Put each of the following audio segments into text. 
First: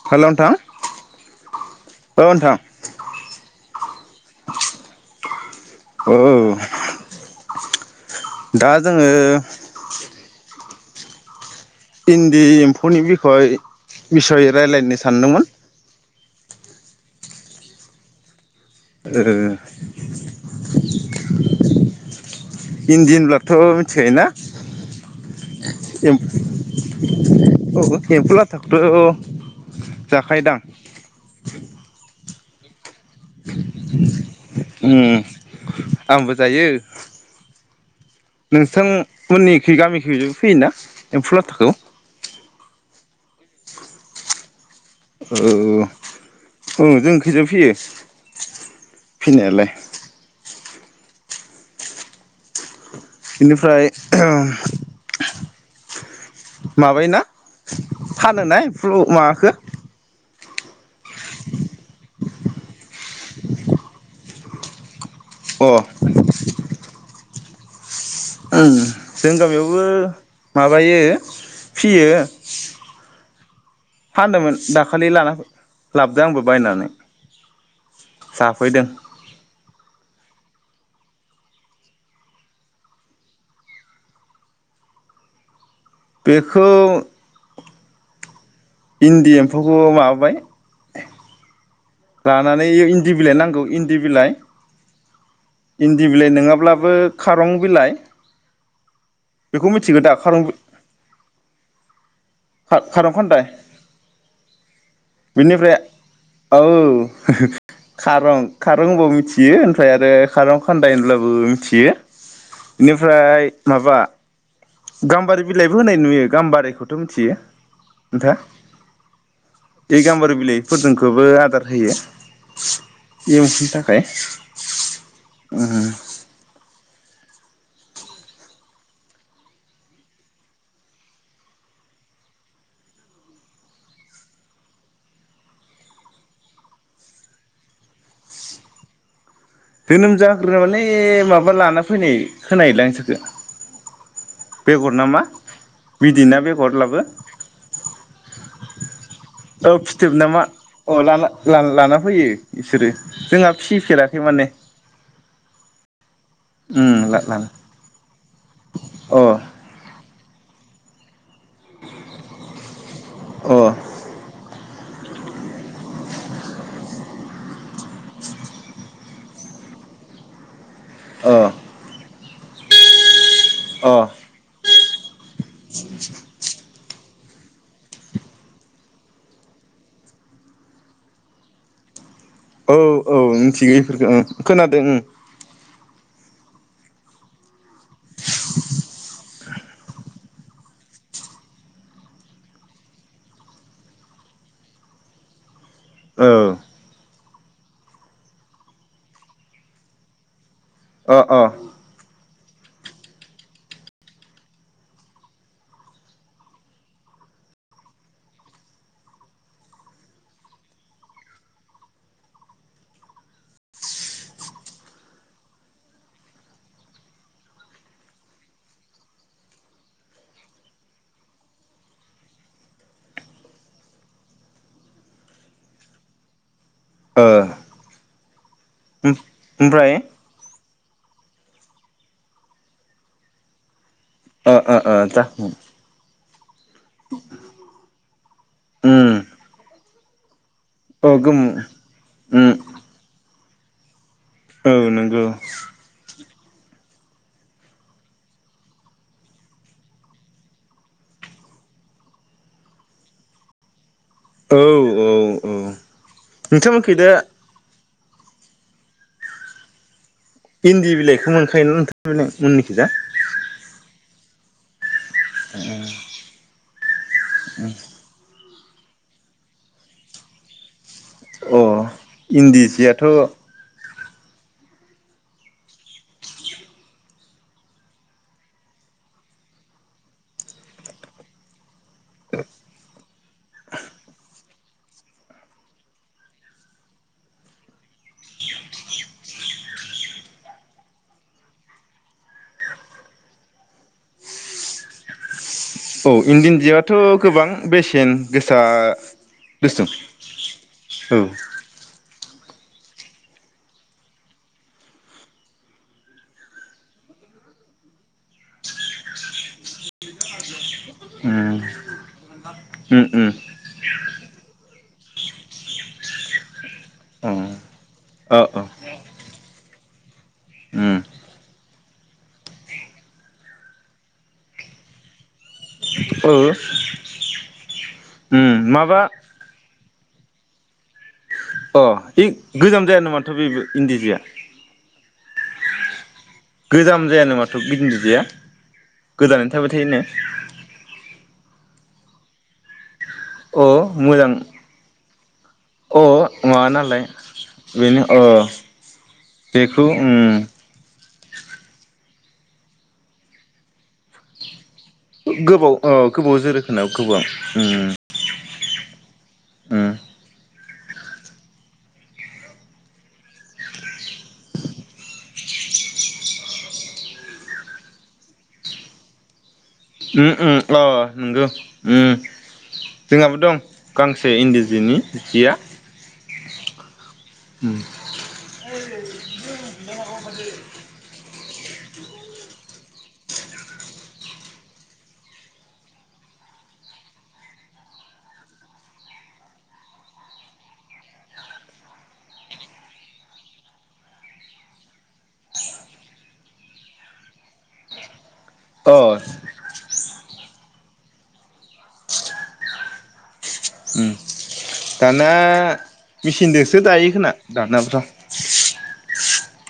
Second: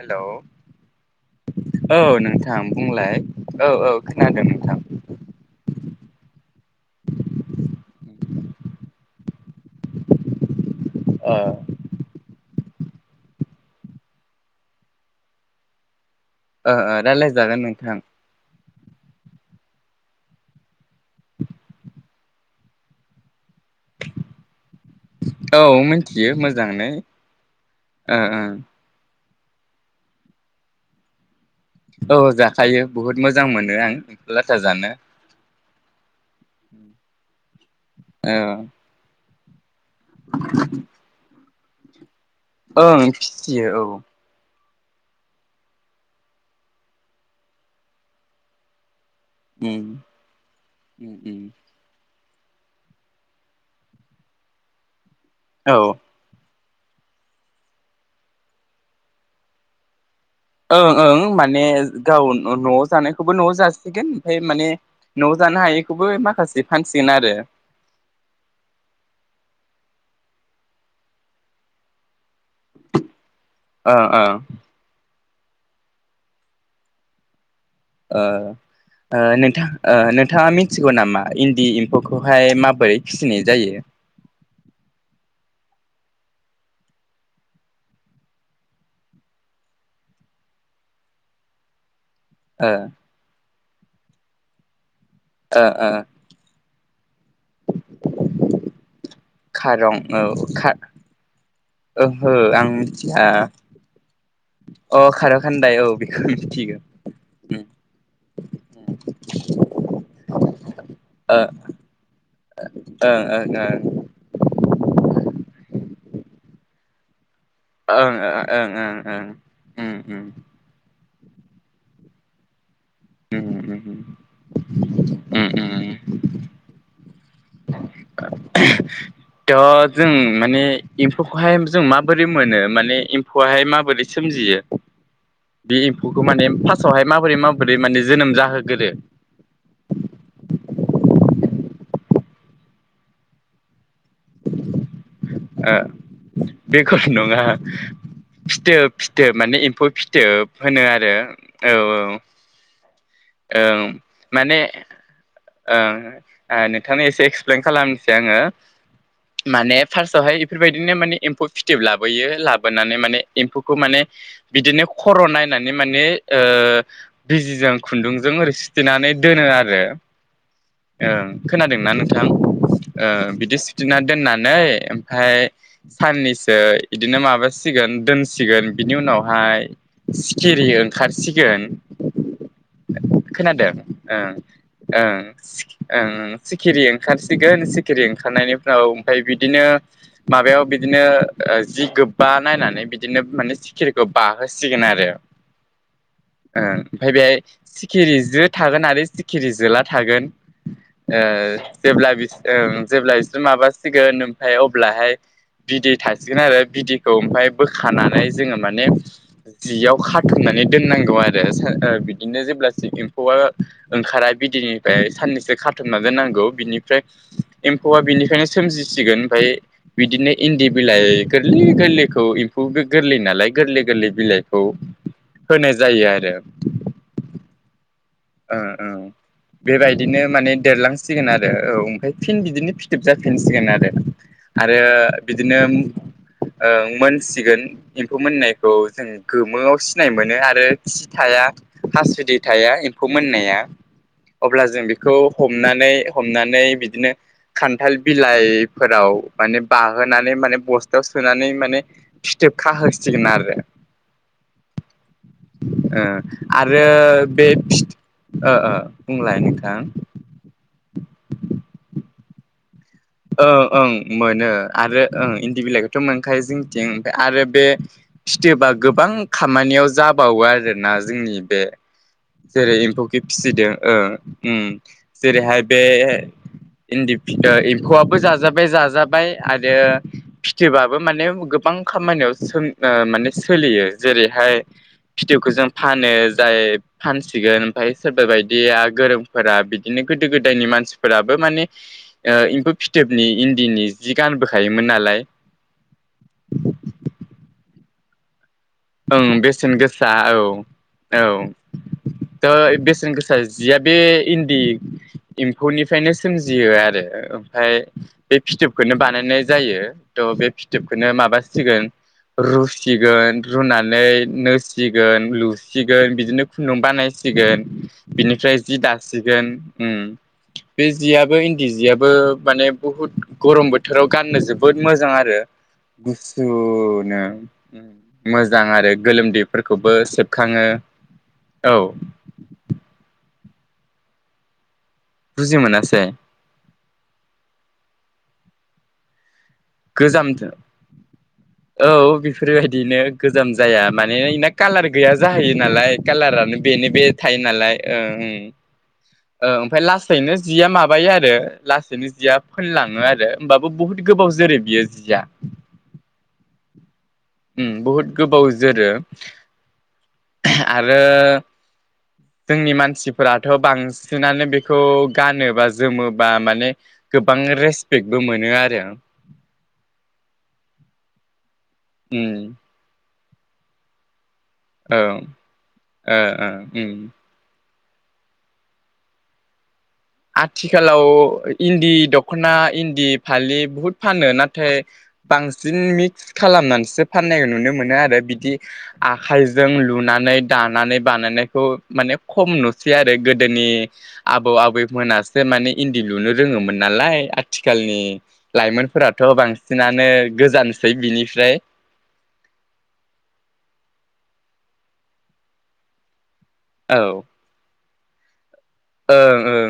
Hello hello नोंथां औ नोंथां बुंलाय औ औ खोनादों नोंथां औ दा जोङो ओ इन्दि एम्फौनि बिखय बिसय रायलायनो सानदोंमोन। ओ ओ रायलायजागोन नोंथां ओ इन्दि होनोब्लाथ' थ' मिथिखायोना औ ए मिथियो मोजाङै औ ओ एम्फौ ओ लाथाखौथ' जाखायोदां औ जाखायो बहुत मोजां मोजां मोनो आं लाथा जानो उम [inaudible] आंबो जायो ओ नोंथां [unintelligible] गामिखैबो फैयोना एम्फुलाथाखौ खौ ओं फिसियो औ औ औ औ जों खैजाबो फैयो। फिसिनायालाय उम उम उम बेनिफ्राय औ माबायोना फानोना एमफ्लु माबाखो ओं ओं माने गाव नआव जानायखौबो नआव जासिगोन ओमफ्राय माने न जानो अ हायैखौबो माखासे फानसिगोन आरो ओम जों गामियावबो माबायो फियो। ओ ओ फानदोंमोन दाखालि लाना फै लाबदो आंबो बायनानै ओ जाफैदों ओ नोंथां ओ नो नोंथाङा मिथिगौ नामा इन्दि एम्फौखौहाय माबोरै फिसिनाय जायो। बेखौ इन्दि एम्फौखौ माबाबाय लानानै ओ इन्दि बिलाइ नांगौ इन्दि बिलाइ ओ ओ इन्दि बिलाइ नङाब्लाबो खारं बिलाइ बेखौ खारं मिथिगौ दा औ खारं खा ओहो आं खा खारं मिथिया खान्दाय अ खार बेनिफ्राय खानदाय औ बेखौ औ मिथिगौ खारं खारं होनबाव मिथियो ओमफ्राय आरो खारं खान्दाय होनब्लाबो ओ मिथियो ओं ओं बेनिफ्राय ओं माबा गाम्बारि बिलाइबो होनाय नुयो गामबारिखौथ मिथियो ओं नोंथाङा ओं ओं ओं उम उम गोबो आरो आगार होयो। इ उम एमफुनि उम थाखाय उम टो जों माने एम्फौखौहाय जों माबोरै मोनो माने एम्फौआहाय माबोरै सोमजियो बे एम्फौखौ माने फार्स्टआवहाय माबोरै माबोरै माने जोनोम जाहोगोरो। जोनोम जाग्रोन माने माबा लाना फैनाय खोनायोलां इसोरखो बेगर ना मा ओ बिदै बेखौ नङा फिथोब फिथोब माने औ एम्फौ फिथोब नामा होनो आरो औना औ लाना फैयो बिसोरो जोंहा फिसिफेराखै माने ओं ओ नोंथांनो उम एसे लाना एक्सप्लेन खालामनोसै आङो अ माने साहाय इफोरबायदिनो माने एम्फौ फिथोब लाबोयो लाबोनानै माने अ एम्फौखौ माने बिदिनो खर' नायनानै माने ओ बिजिजों खुन्दुंजों ओरै सिथेनानै दोनो आरो अ ओं खोनादों ना नों बिथां ओ बि दि अ सिथिना दोन्नानै ओमफाय साननैसो बिदिनो माबासिगोन दोनसिगोन बिनि उनावहाय सिखिरि ओंखारसिगोन औ मिथिगौ बेफोरखौ ओं खोनादों ओं ओं ओं सिखिरि ओंखारसिगोन सिखिरि ओंखारनायनि उनाव ओमफ्राय बिदि बिदिनो माबायाव बिदिनो जि गोबा नायनानै बिदिनो माने सिखिरिखौ बाहोसिगोन आरो ओ ओमाय बेहाय सिखिरि जो थागोन आरो सिखिरि जोला थागोन औ अ अ जेब्ला बि जेब्ला बिसोर माबासिगोन ओमफाय अब्लाहाय बिदै थासिगोन आरो बिदैखौ ओमफाय बोखानानै जोङो माने जियाव खाथुमनानै दोननांगौ आरो बिदिनो जेब्ला एम्फौआ ओंखारा बिदैनिफ्राय साननैसो खाथुमना दोननांगौ बिनिफ्राय एम्फौआ बिनिफ्रायनो सोमजिसिगोन ओमफाय बिदिनो इन्दि बिलाइ गोरलै गोरलैखौ एम्फौ बे गोरलै नालाय गोरलै गोरलै बिलाइखौ होनाय जायो आरो ओ ओ ओ ओमफ्राय बेबायदिनो माने देरलांसिगोन आरो औ ओमफाय फिन बिदिनो फिथोब जाफिनसिगोन आरो ओ ओ आरो ओ जाखांबाय बिदिनो ओं मोनसिगोन एम्फौ मोननायखौ जों उम गोमोआव सिनाय मोनो आरो सि अ थाया गोमो हासुदि उम थाया फोमोननाया अब्ला औ जों बेखौ नंगौ हमनानै हमनानै बिदिनो खान्थाल बिलाइफोराव माने बाहोनानै माने बस्थायाव सोनानै माने फिथोब खाहोसिगोन आरो औ औ औ ओ आरो नोंथांमोनखै दा बे फि ओ ओ बुंलाय नोंथां इन्दी बिलाइखौ मोनखायोना नोंथां मोन मोननिखोजा ओं ओं मोनो आरो ओं इन्दि बिलाइखौथ' मोनखायो जों थिं आरो बे फिथोबा गोबां खामानियाव जाबावो आरोना जोंनि अ बे इन्दि जेरै जियाथ' एम्फौखि औ फिसिदों ओं ओ जेरैहाय बे इन्दि फिथा एम्फौआबो जाजाबाय जाजाबाय आरो फिथोबाबो माने गोबां खामानियाव सों माने सोलियो जेरैहाय फिथोबखौ जों फानो जाय फानसिगोन ओमफाय सोरबा बायदिया गोरोंफोरा बिदिनो गोदो गोदायनि मानसिफोराबो माने एम्फौ फिथोबनि इन्दिनि जि गानबोखायोमोन नालाय थिन गोस ओं बेसेन गोसा औ औ थ' बेसेन गोसा जिया बे इन्दि एम्फौनिफ्रायनो सोमजियो आरो ओमफाय बे फिथोबखौनो बानायनाय जायो थ' बे फिथोबखौनो उम माबासिगोन उम रुसिगोन होननानै नोसिगोन लुसिगोन बिदिनो खुन्दुं उम बानायसिगोन अ अ बिनिफ्राय अ जि दास ओम बे उम जियाबो इन्दि सियाबबो माने बुहुत गरम बोथोराव गाननो जोबोद मोजां आरो औ गुसुनो उम मोजां आरो गोलोमदैफोरखौबो जोबखाङो अ गोजाम जाया नामा दाथ' बेबो इन्दि जिया बुजि मोनासै गोजाम जायानो माथो बे इन्दि जिया गोदानै नो थाबाय थायोनो गोजाम औ बेफोरबायदिनो गोजाम अ जाया माने मोजां इना कालार गैया जाहैयो नालाय अ कालारानो माबा बेनो बे नालाय थायो नालाय बेनो अ ओम ओम ओमफ्राय बेखौ लासैनो उम जिया माबायो आरो लासैनो जिया फोनलाङो आरो होमबाबो बुहुत गोबाव जोरो इयो गोबाव ओ गोबाव जोरो खोमा गोबाव ओं बुहुत गोबाव जोरो [unintelligible] ओम आरो जोंनि मानसिफोराथ' बांसिनानो बेखौ गानोबा जोमोबा माने गोबां रेसपेक्टबो मोनो आरो ओ ओम अ नोंगौ उम जोंहाबो दं गां से इन्दि जिनि औ जिया ओ ओ उम उम [unintelligible] आथिखालाव इन्दि दख'ना इन्दि फालि बहुद फानो नाथाय बांसिन मिक्स खालामनानैसो फाननायखौ नुनो मोनो आरो बिदि आखाइजों लुनानै दानानै बानायनायखौ माने खम नुसै आरो गोदोनि आबौ आबै मोनासो माने इन्दि लुनो रोङोमोन नालाय आथिखालनि अ लाइमोनफोराथ' बांसिन बिनानो गोजानसै बिनिफ्राय उम दाना मेचिनजोंसो औ दायो खोना दानाफ्रा [inaudible] ओं ओं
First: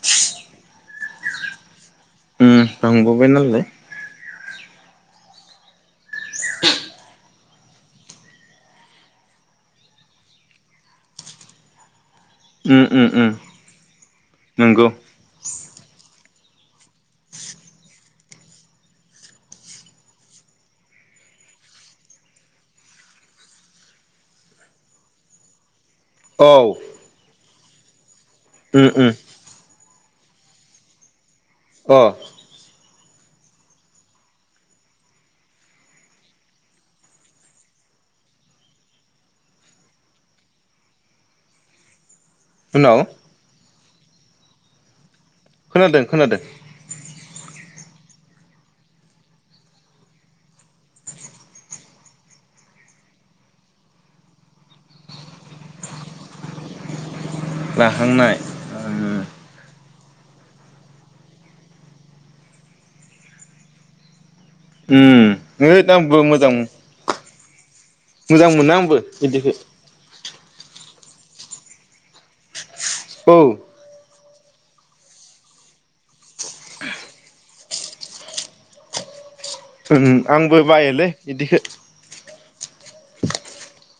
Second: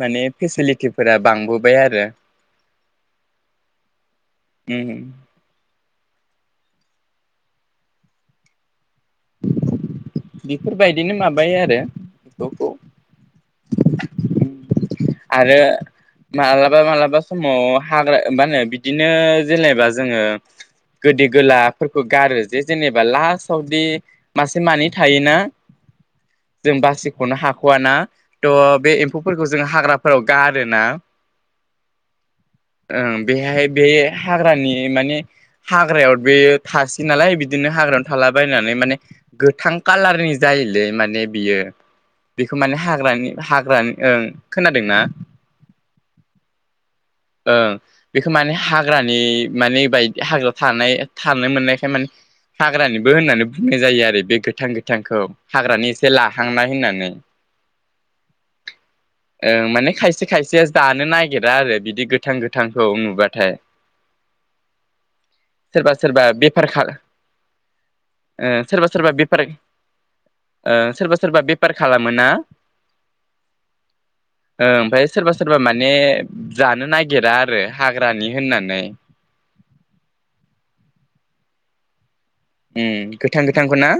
माने फेसिलिटिफोरा बांबोबाय आरो उम बांबोबाय नालाय ओम बेफोरबायदिनो माबायो आरो उम बेखौ उम उम नंगौ आरो मालाबा मालाबा समाव हाग्रा मा होनो बिदिनो जेनेबा जोङो गोदै गोलाफोरखौ गारो जे जेनेबा लास्टावदि मासे मानै थायोना? औ जों बासिखौनो हा खु आ ना थ' उम बे उम एम्फौफोरखौ जों हाग्राफोराव गारोना अ ओं बेहाय बे हाग्रानि माने हाग्रायाव बे थासै नालाय बिदिनो हाग्रायावनो थालाबायनानै माने गोथां कालारनि जायोलै माने बियो। बेखौ माने उनाव हाग्रानि हाग्रानि ओं खोनादोंना खोनादों खोनादों। ओ बेखौ माने हाग्रानि माने बायदि हाग्राायाव थानाय थानो मोननायखाय माने हाग्रानिबो होननानै बुंनाय जायो आरो बे गोथां गोथांखौ हाग्रानि एसे लाहांनाय होननानै लाहांनाय ओम खसे खायसे जानो नागिरा आरो बिदि गोथां गोथांखौ नुबाथाय उम हैओद सोरबा आंबो सोरबा मोजां बेफार खा ओ मोजां मोनो सोरबा आंबो सोरबा बेफार इदिखो ओ सोरबा सोरबा बेफार खालामो ना औ ओ ओमफ्राय सोरबा सोरबा माने जानो नाग गिरा आरो हाग्रानि होननानै उम आंबो बायोलै इदिखो उम गोथां गोथांखौ ना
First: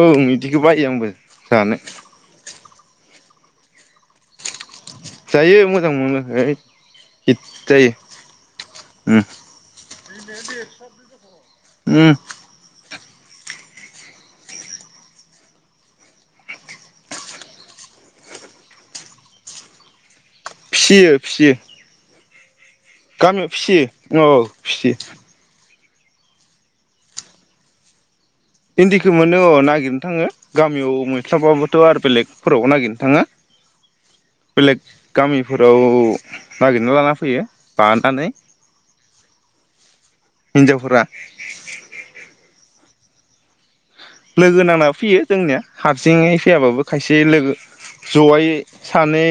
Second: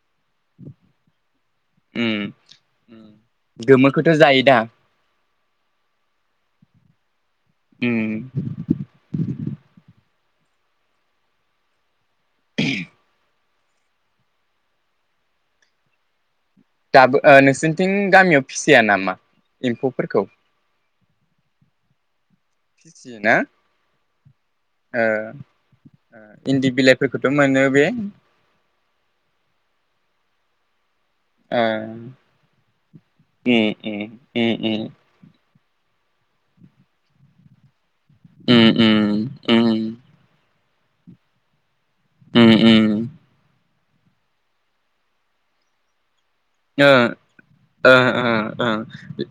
औ इदिखौ बायो आंबो जानो उम गोमोखौथ' जायो दा जायो मोजां मोनो है हित जायो उम उम उम [unintelligible] दाबो ओ नोंसोरनिथिं गामियाव फिसिया नामा एम्फौफोरखौ फियो फियो फिसियोना गामियाव फिसियो औ फिसियो ओ इन्दि बिलाइफोरखौथ' मोनो बे इन्दिखौ मोनो अ नागिरनो थाङो गामियाव ओ मोनस्लाबाबोथ' आरो बेलेगफोराव नागिरनो थाङो उम उम बेलेग उम गामि फोराव नागिरना लाना फैयो। बानानै उम उम हिन्जावफोरा उम उम लोगो नांना फैयो जोंनिया हारसिङै फैयाबाबो ओ खायसे लोगो ओ जयै ओ सानै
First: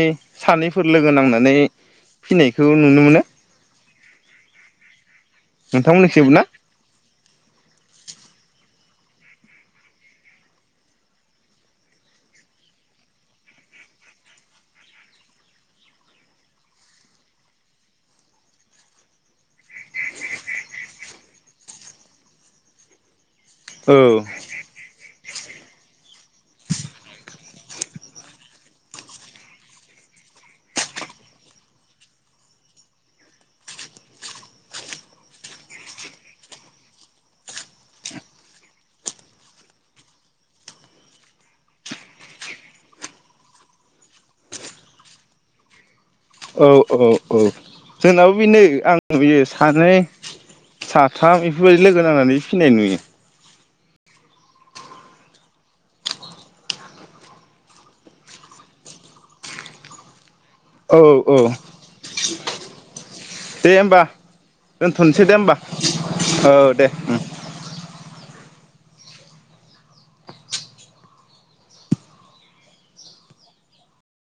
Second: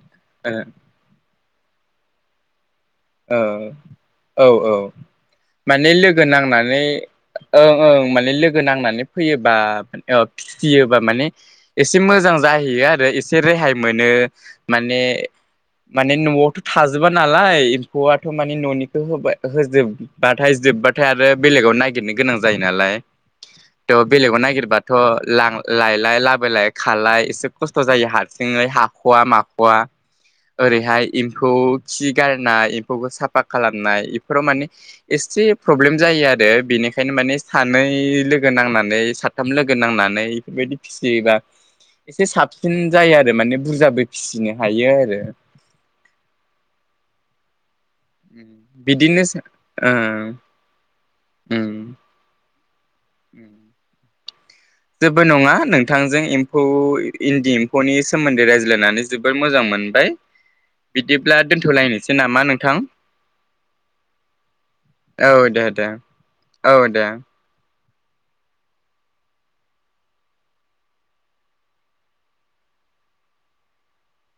सानैफोर लोगो नांनो माने फिनायखो नुनो मोनो ओ औ औ माने लोगो नोंथांमोननिखैबो ना नांनानै ओं ओं माने लोगो नांनानै फैयोबा औ फिसियोबा माने एसे मोजां जाहैयो आरो एसे रेहाय मोनो माने माने नआवथ थाजोबा नालाय फवआथ माने ननिखौ होबा- होजोबबाथाय जोब्बाथाय आरो बेलेगाव नायगिरनो गोनां जायो नालाय औ थ बेलेगाव नायगिरबाथ लां लायलाय लाबोलाय खलाय एसे खस्थ जायो हारसिङै हाखवा माखवा ओरैहाय एम्फौ खि गारनाय बो साफा खालामनाय बेफोराव माने एसे प्रब्लेम जायो आरो बेनिखायनो माने सानै लोगो नांनानै साथाम लोगो नांनानै बेफोरबायदि फिसियोबा एसे साबसिन जायो आरो माने बुरजाबो फिसिनो हायो आरो औ औ औ जोंनाबो बेनो आं बिदिनो नुयो ओ सानै साथाम उम बेफोरबायदि लोगो नांनानै फिनाय नुयो जेबो नङा नोंथांजों एम्फौ इन्दि एम्फौनि सोमोन्दै रायज्लायनानै जोबोर मोजां मोनबाय औ औ बिदिब्ला दोनथलायनोसै नामा नों थां दे होमबा दोनथनोसै औ दे होमबा दे औ दे